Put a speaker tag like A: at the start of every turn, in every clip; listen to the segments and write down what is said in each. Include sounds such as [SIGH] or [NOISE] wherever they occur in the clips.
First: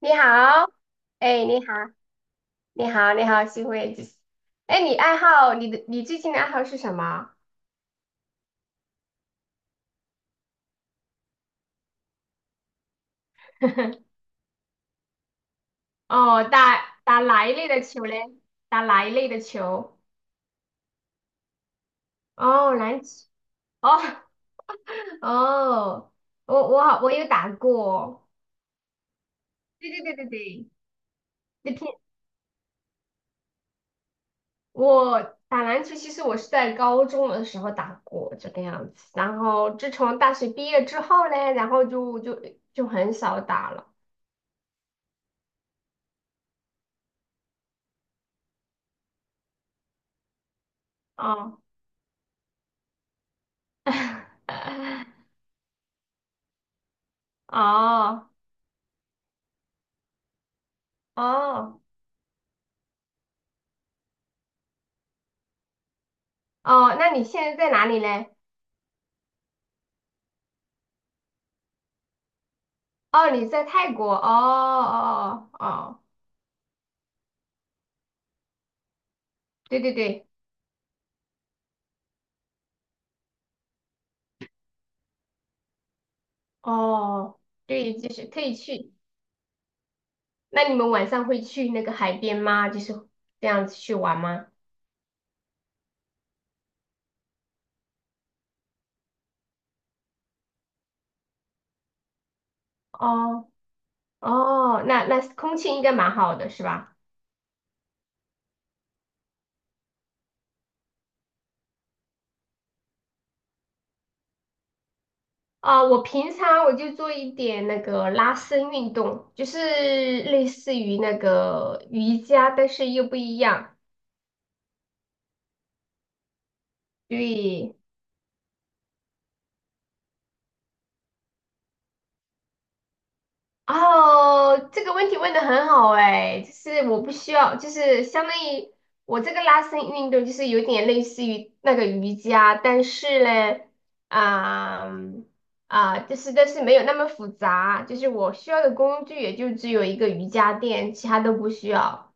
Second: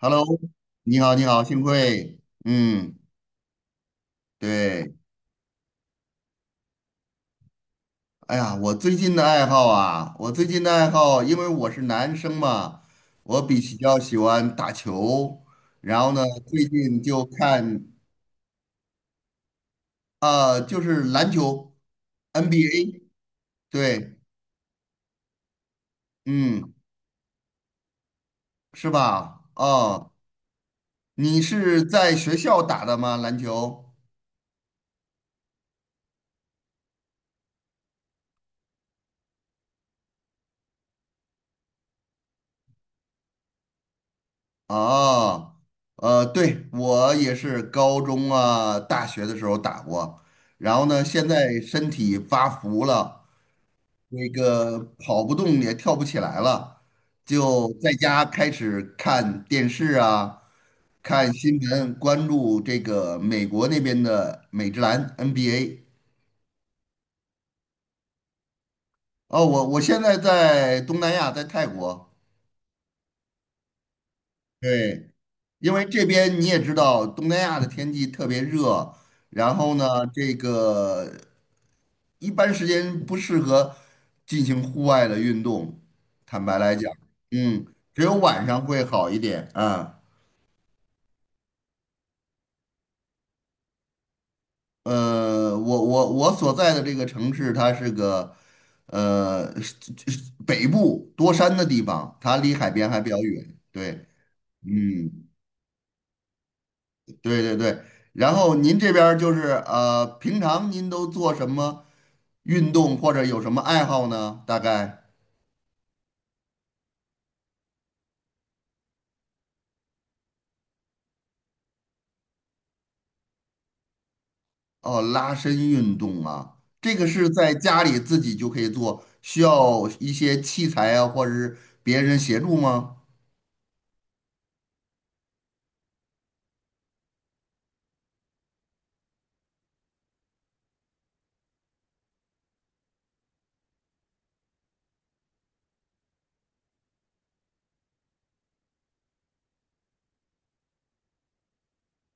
A: 你 好，
B: 你好，你好，
A: 哎，你
B: 幸
A: 好，
B: 会。
A: 你
B: 嗯，
A: 好，你好，幸会。哎，
B: 对。
A: 你最近的爱好是什么？
B: 哎呀，我最近的爱好啊，我最近的爱好，因为我是男生嘛，我比较喜
A: [LAUGHS]
B: 欢打球。然后呢，
A: 哦，
B: 最
A: 打
B: 近
A: 打
B: 就
A: 哪一类的
B: 看
A: 球嘞？打哪一类的球？
B: 就是篮球
A: 哦，篮
B: ，NBA。
A: 球。哦
B: 对。
A: [LAUGHS] 哦，我
B: 嗯，
A: 我好，我有打过。
B: 是吧？
A: 对对
B: 哦，
A: 对对对，
B: 你
A: 那
B: 是
A: 天
B: 在学校打的吗？篮球？
A: 我打篮球，其实我是在高中的时候打过这个样子，然后自从大学毕业之后嘞，然后就很少打了。
B: 啊，对，我也是高中啊、大学的时候打过，然后呢，现
A: 哦。
B: 在身体发福了，那个
A: [LAUGHS]
B: 跑不动也跳不起来了，就在
A: 哦
B: 家开始看电视啊，看新
A: 哦
B: 闻，关注这个美国那边的美职篮 NBA。
A: 哦，那你现在在哪里嘞？
B: 哦，我现在在东南亚，在泰国。
A: 哦，你在泰国。哦
B: 对，
A: 哦哦
B: 因为
A: 哦
B: 这边你也知道，东南亚的天气特别热。然后
A: 对
B: 呢，
A: 对对，
B: 这个一般时间不适合进行户外的运动。坦白来讲，
A: 哦，
B: 嗯，
A: 对，
B: 只
A: 就
B: 有
A: 是可
B: 晚
A: 以
B: 上会
A: 去。
B: 好一点啊。
A: 那你们晚上会去那个海边吗？就是这样子去玩吗？
B: 我所在的这个城市，它是个呃是是北部多山的地方，它离海边还比较
A: 哦
B: 远。对。
A: 哦，那
B: 嗯。
A: 空气应该蛮好的，是吧？
B: 对对对。然后您这边儿就是平常您都做什么运动或者有什么爱好呢？大概
A: 啊、我平常就做一点那个拉伸运动，就是类似于那个瑜伽，但是又不一样。
B: 哦，拉伸运动啊，这个是在
A: 对，
B: 家里自己就可以做，需要一些器材啊，或者是别人协助吗？
A: 哦，这个问题问的很好哎，就是我不需要，就是相当于我这个拉伸运动，就是有点类似于那个瑜伽，但是呢，啊、就是但是没有那么复杂，就是我需要的工具也就只有一个瑜伽垫，其他都不需要。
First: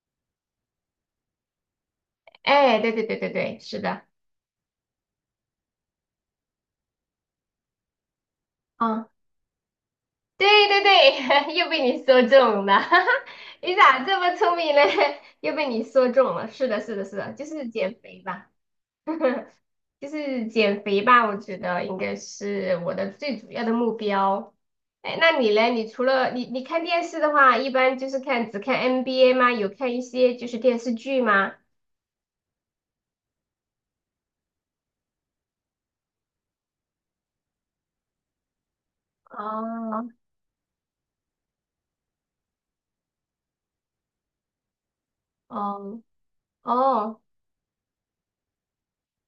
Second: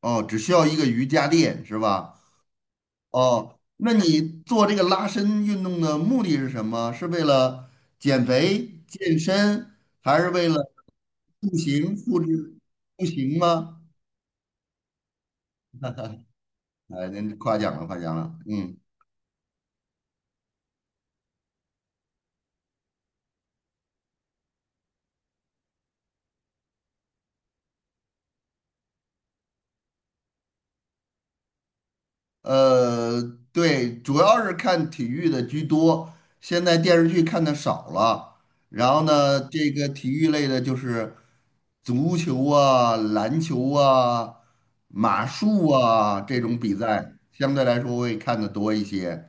B: 哦，只需要一个瑜伽垫是吧？
A: 哎，对对对对
B: 哦，
A: 对，是
B: 那
A: 的，
B: 你做这个拉伸运动的目的是什么？是为了减肥、
A: 嗯，
B: 健身，还是
A: 对
B: 为了
A: 对对，[LAUGHS]
B: 塑
A: 又被
B: 形、
A: 你
B: 复
A: 说
B: 制
A: 中了，[LAUGHS] 哈
B: 塑
A: 哈，
B: 形
A: 你
B: 吗？
A: 咋这么聪明呢？[LAUGHS] 又被你说中了，是的，是的，
B: 哎，
A: 是的，
B: 您
A: 就
B: 夸
A: 是
B: 奖了，
A: 减
B: 夸奖
A: 肥
B: 了。
A: 吧。
B: 嗯，
A: [LAUGHS] 就是减肥吧，我觉得应该是我的最主要的目标。哎，那你嘞？你除了你看电视的话，一般就是只看 NBA 吗？有看一些就是电视剧吗？
B: 呃，对，主要是看体育的居多，现在电视剧看的少了。然后呢，这个
A: 哦，
B: 体育类的就是足球啊、篮球啊、马术
A: 哦，
B: 啊这种比赛，
A: 哦
B: 相对来说会看的多一些。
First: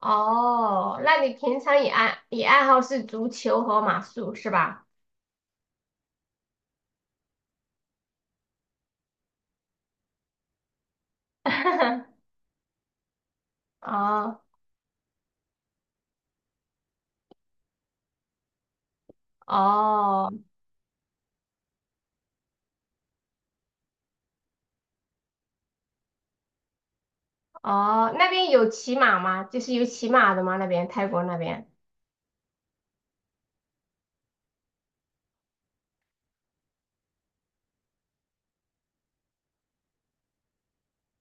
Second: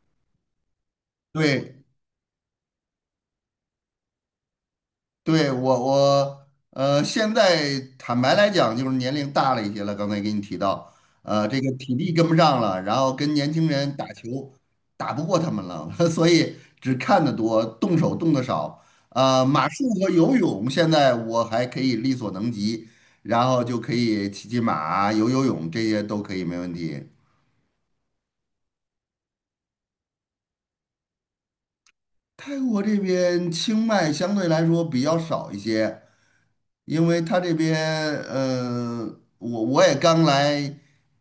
A: 哦，那你平常
B: 对。
A: 也爱你爱好是足球和马术是吧？
B: 对，我现在坦白来讲，就是年龄大了一些了。刚才给你提到，这个体力跟
A: [LAUGHS]
B: 不上了，然后跟年轻人打
A: 哦
B: 球打不过他们了，[LAUGHS] 所以只看得多，动手动得少。马术和
A: 哦
B: 游泳现在我还可以力所能及，然后就可以骑骑马、游游泳，这些都可以，没问题。
A: 哦，那边有骑马吗？就是有骑马的吗？那边泰国那边？
B: 泰国这边清迈相对来说比较少一些，因为他这边，呃，我也刚来，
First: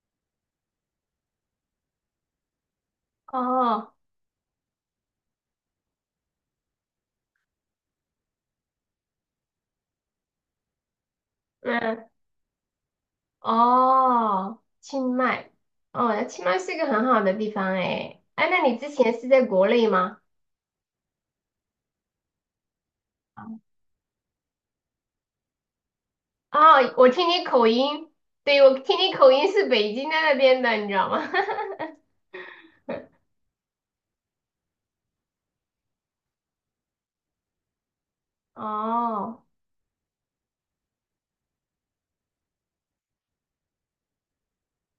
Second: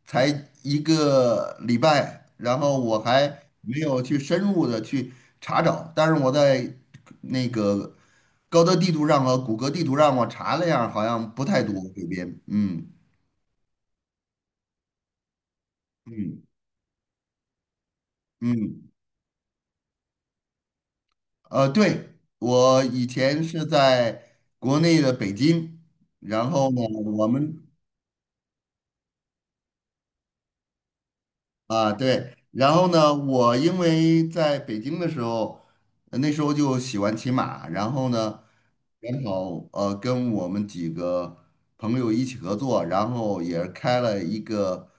B: 才一个礼拜，然后我还没
A: 哦，
B: 有去深入的去查找，但是我在那个高德地图上和谷歌地图上我查了一下，好像不太多这边。嗯
A: 哦，清迈，哦，
B: 嗯
A: 清迈是一个很好的地方诶。哎，那你之
B: 嗯，
A: 前是在国内吗？
B: 对，我以前是在国内的北京。然后呢，
A: 哦，我听
B: 我
A: 你
B: 们
A: 口音，对，我听你口音是北京的那边的，你知道吗？
B: 啊，对。然后呢，我因为在北京的时候，那时候就喜欢骑马。然后呢，
A: [LAUGHS]
B: 正
A: 哦，
B: 好跟我们几个朋友一起合作，然后也是开了一个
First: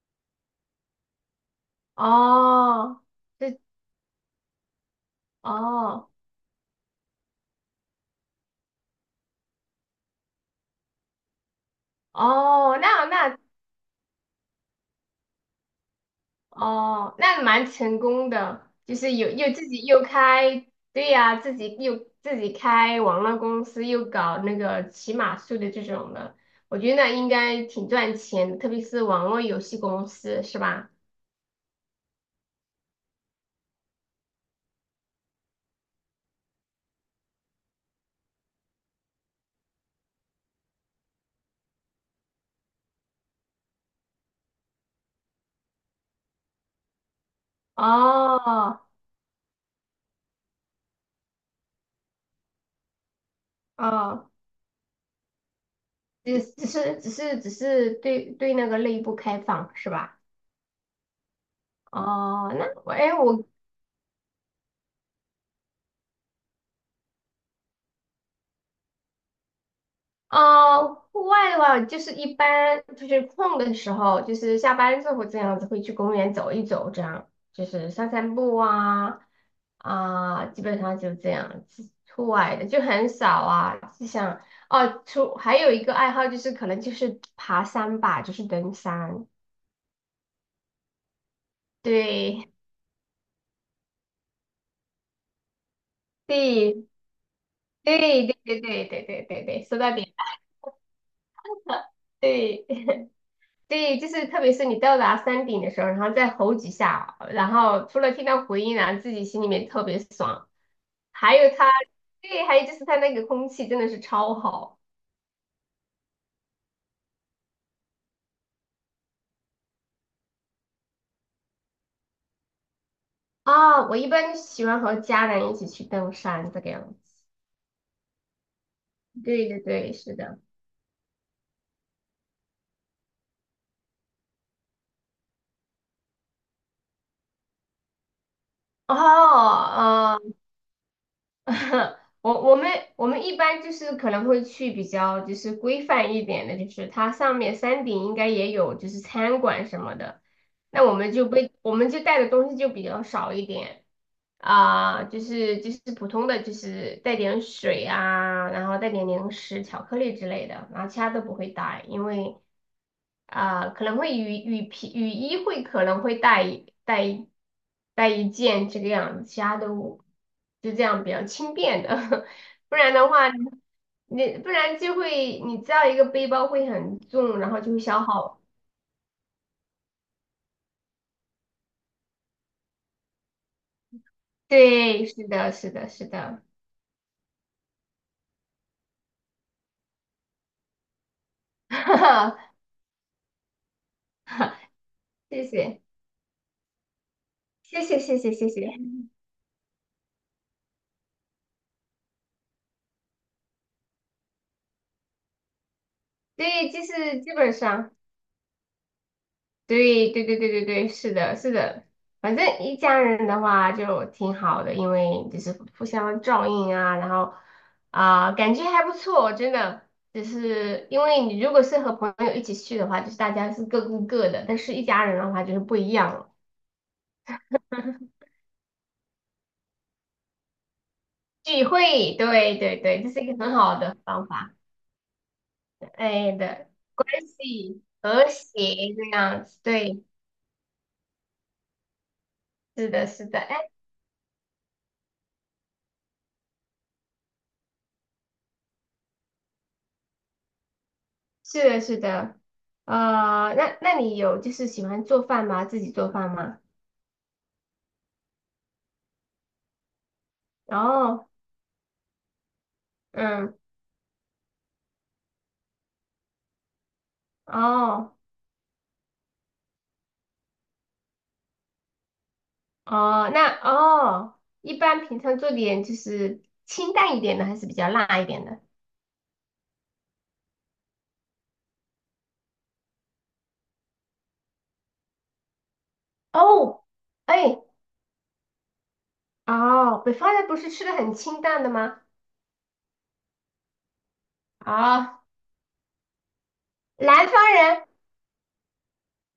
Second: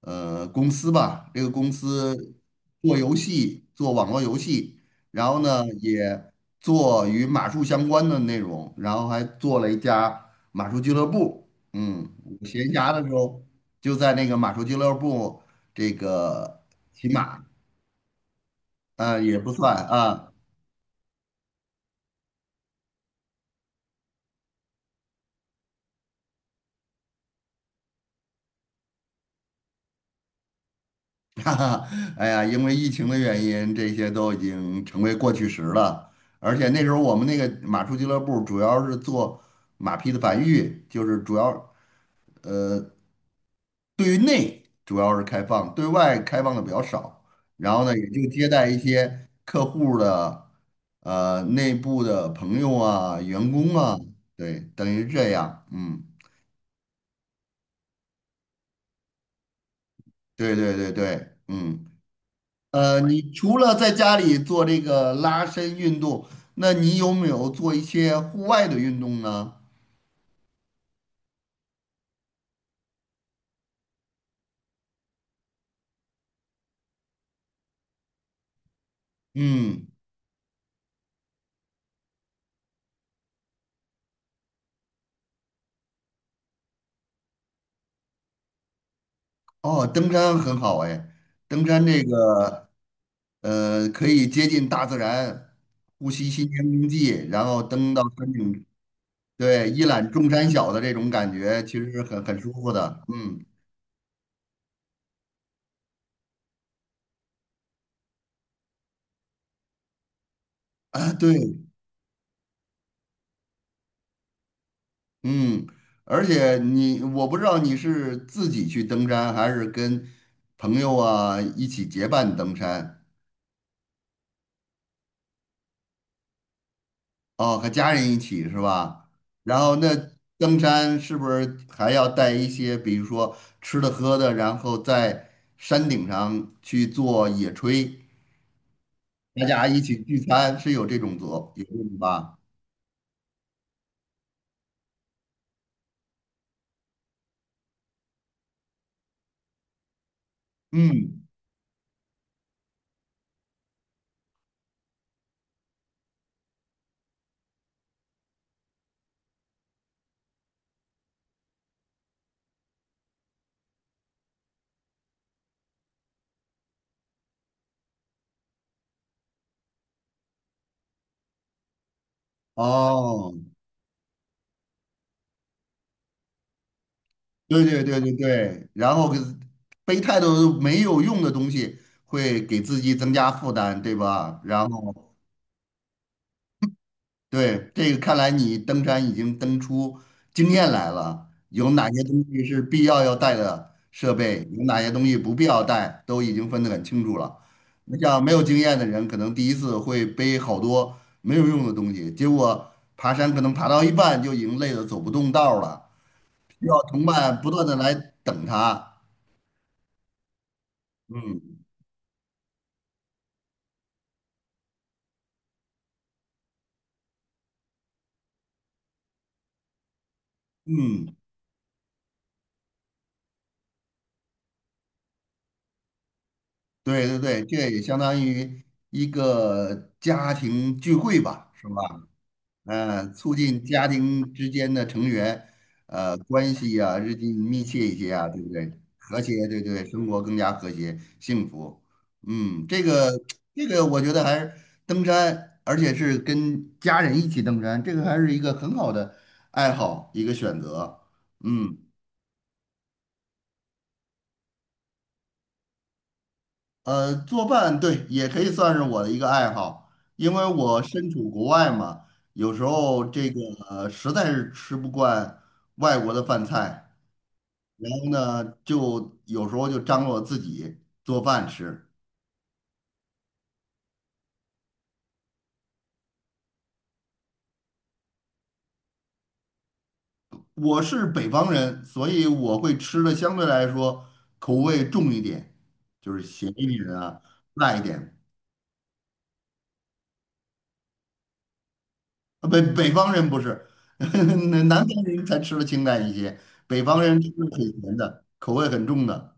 B: 公司吧。这个公司做
A: 哦，
B: 游
A: 是，
B: 戏，做网络游戏，然后呢
A: 哦，
B: 也做与马术相关的内容，然后还做了一家马术俱乐部。嗯，我闲
A: 哦，
B: 暇
A: 那
B: 的时
A: 那
B: 候就在那个马术俱乐部。这个骑
A: 哦，那
B: 马
A: 蛮成功的，就是
B: 啊，
A: 有
B: 也不
A: 又自
B: 算
A: 己又
B: 啊，
A: 开，对呀、自己开网络公司，又搞那个骑马术的这种的，我觉得那应该挺赚钱的特别是网络游戏公司，是吧？
B: [LAUGHS] 哈哈。哎呀，因为疫情的原因，这些都已经成为过去时了。而且那时候我们那个马术俱乐部主要是做马匹的繁育，就是主要呃对于内主要是开放，对外开放的比较少。然后呢，也就接待一
A: 哦
B: 些客户的内部的朋友啊、员工啊。
A: 哦，
B: 对，等于是这样。嗯，
A: 只是对那个内部开放是吧？
B: 对对对对。嗯。
A: 哦，那我哎，
B: 你
A: 我
B: 除了在家里做这个拉伸运动，那你有没有做一些户外的运动呢？
A: 呃，户外的话，就是一般就是空的时候，就是下班之后这样子会去公园走一走，这样就是散散步啊
B: 嗯。
A: 啊，基本上就这样子。户外的就很少啊，就像哦，还有一个爱好就是可能就是爬山吧，就是登山。
B: 哦，登山很好哎。登山这个
A: 对
B: 可以接近大自然，呼吸新鲜
A: 对
B: 空气，然后登到
A: 对
B: 山
A: 对对
B: 顶。
A: 对对对对对，
B: 对，
A: 说
B: 一
A: 到
B: 览
A: 点，
B: 众山小的这种感觉，其实是
A: [LAUGHS]
B: 很舒
A: 对。
B: 服的。嗯。
A: 对，就是特别是你到达山顶的时候，然后再吼几下，然后除了听到回音然后自己心里面特别爽。
B: 啊，对。
A: 还有它，对，还有就是它那个空气真的是超好
B: 嗯，而且你，我不知道你是自己去登山，还是跟朋友啊一起结伴登山。
A: 啊！我一般喜欢和家人一起去登山这个样子。
B: 哦，和家人一起是吧？
A: 对
B: 然
A: 对
B: 后那
A: 对，是的。
B: 登山是不是还要带一些，比如说吃的喝的，然后在山顶上去做野炊，大
A: 哦，
B: 家一起聚餐，是有这种这种
A: [LAUGHS]
B: 吧？
A: 我我们我们一般就是可能会去比较就是规范一点的，就是它上面山顶应该也有就是餐馆什么的，那我们
B: 嗯。
A: 就不我们就带的东西就比较少一点。啊、就是普通的，就是带点水啊，然后带点零食、巧克力之类的，然后其他都不会带，因为啊、可能会雨衣会可能会带一件这个样子，其他都就这样比较轻便的，[LAUGHS] 不然的话，
B: 哦，
A: 你不然就会你知道一个背包会很重，然后
B: 对
A: 就会
B: 对
A: 消
B: 对对
A: 耗。
B: 对。然后给背太多没有用的东西，会给自己增加负担，对吧？然
A: 对，
B: 后
A: 是的，是的，是的，
B: 对，这个看来你登山已经登出经验来了，有
A: [LAUGHS]
B: 哪些东
A: 哈
B: 西是必要要带的设备，
A: 哈
B: 有哪些东西不
A: 谢
B: 必要
A: 谢，
B: 带，都已经分得很清楚了。
A: 谢谢，
B: 那
A: 谢
B: 像
A: 谢，
B: 没有
A: 谢
B: 经
A: 谢。
B: 验的人，可能第一次会背好多没有用的东西，结果爬山可能爬到一半就已经累得走不动道儿了，需
A: 对，
B: 要
A: 就
B: 同
A: 是基
B: 伴不
A: 本
B: 断的
A: 上，
B: 来等他。
A: 对对对对对对，是的，
B: 嗯
A: 是的，反正一家人的话就挺好的，因为就是互相照应啊，然后啊、感觉还不错，真的。只是因
B: 嗯，
A: 为你如果是和朋友一起去的话，就是大家是各顾各的，但是一家人的话就是不一样了。
B: 对对对，这也相当
A: [LAUGHS]
B: 于一个家庭聚会吧，
A: 聚
B: 是吧？
A: 会，对对对，这
B: 嗯，
A: 是一
B: 促
A: 个很
B: 进
A: 好
B: 家
A: 的方
B: 庭之
A: 法，
B: 间的成员
A: 哎
B: 关
A: 的，
B: 系啊
A: 关
B: 日益密
A: 系
B: 切一些啊，
A: 和
B: 对不对？
A: 谐这
B: 和
A: 样
B: 谐，
A: 子，
B: 对对，
A: 对，
B: 生活更加和谐幸福。嗯，这
A: 是的，
B: 个
A: 是的。
B: 这个我觉得还是登山，而且是跟家人一起登山，这个还是一个很好的爱好，一个选择。
A: 是
B: 嗯。
A: 的，是的，啊，那你有就是喜欢做饭吗？自己做饭吗？
B: 做饭对也可以算是我的一个爱好，因为我身
A: 哦，
B: 处国外嘛。有时候这个
A: 嗯，
B: 实在是吃不惯外国的饭菜。然后
A: 哦，
B: 呢，就有时候就张罗自己做饭吃。
A: 哦，那哦，一般平常做点就是清淡一点的，还是比较辣一点的？
B: 我是北方人，所以我会吃的相对来说口味重一点，就是咸一
A: 哦，
B: 点啊，
A: 哎，
B: 辣一点。
A: 哦，北方人不是吃的很清淡的吗？
B: 啊，北方人不是，[LAUGHS] 南方
A: 啊、
B: 人才吃的清淡一些，北方人
A: 南
B: 吃
A: 方
B: 的很
A: 人，
B: 咸的，口味很重的。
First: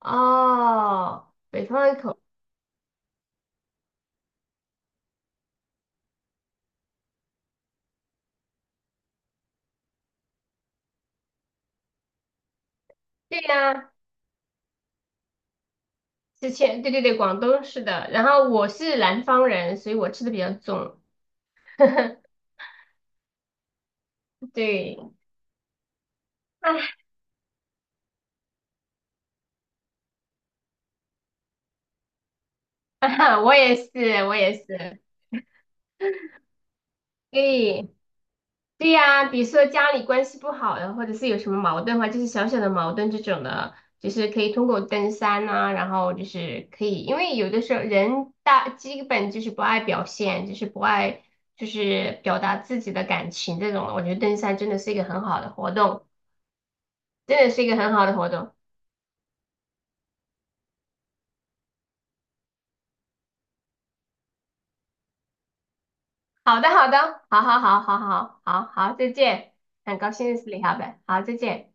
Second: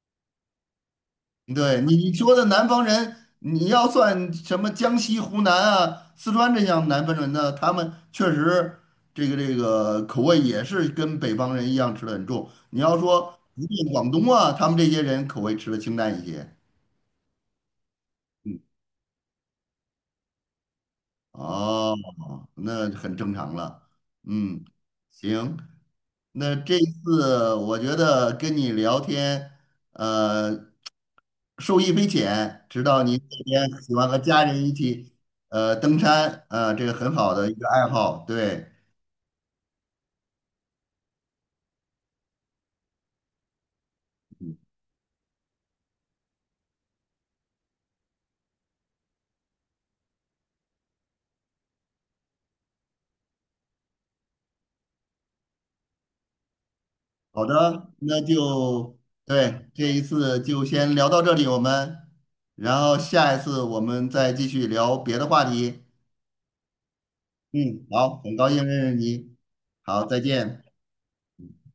A: 哦，北
B: 对
A: 方
B: 你
A: 人
B: 你
A: 口，
B: 说的南方人，你要算什么江西、湖南啊、四川这样南方人呢？他们确实这个口味也是跟北方人一样吃的很重。你要说
A: 对
B: 福建、
A: 呀、
B: 广东啊，他们这些人口味吃的清淡一
A: 之
B: 些。
A: 前对对对，广东是的，然后我是南方人，所以我吃的比较重，
B: 哦，那很正常了。
A: [LAUGHS]
B: 嗯，
A: 对。
B: 行，那这次我觉得跟你聊天，呃，受益匪浅。知道您
A: [LAUGHS]
B: 这
A: 我
B: 边
A: 也是，
B: 喜欢和
A: 我
B: 家
A: 也是，
B: 人一
A: 对，
B: 起，登山，这个很好的一个爱好。对。
A: 对呀、比如说家里关系不好的，或者是有什么矛盾的话，就是小小的矛盾这种的，就是可以通过登山啊，然后就是可以，因为有的时候人大基本就是不爱表现，就是不爱就是表达自己的感情这种的我觉得登山真的是一个很好的活动，真
B: 好
A: 的是一个很
B: 的，
A: 好的
B: 那
A: 活动。
B: 就对，这一次就先聊到这里，然后下一次我们再继续聊别的话题。
A: 好的，好的，好好好
B: 嗯，
A: 好
B: 好，很
A: 好
B: 高
A: 好
B: 兴认
A: 好，
B: 识
A: 再
B: 你，
A: 见，很
B: 好，
A: 高
B: 再
A: 兴认识你，
B: 见。
A: 好呗，好，再见。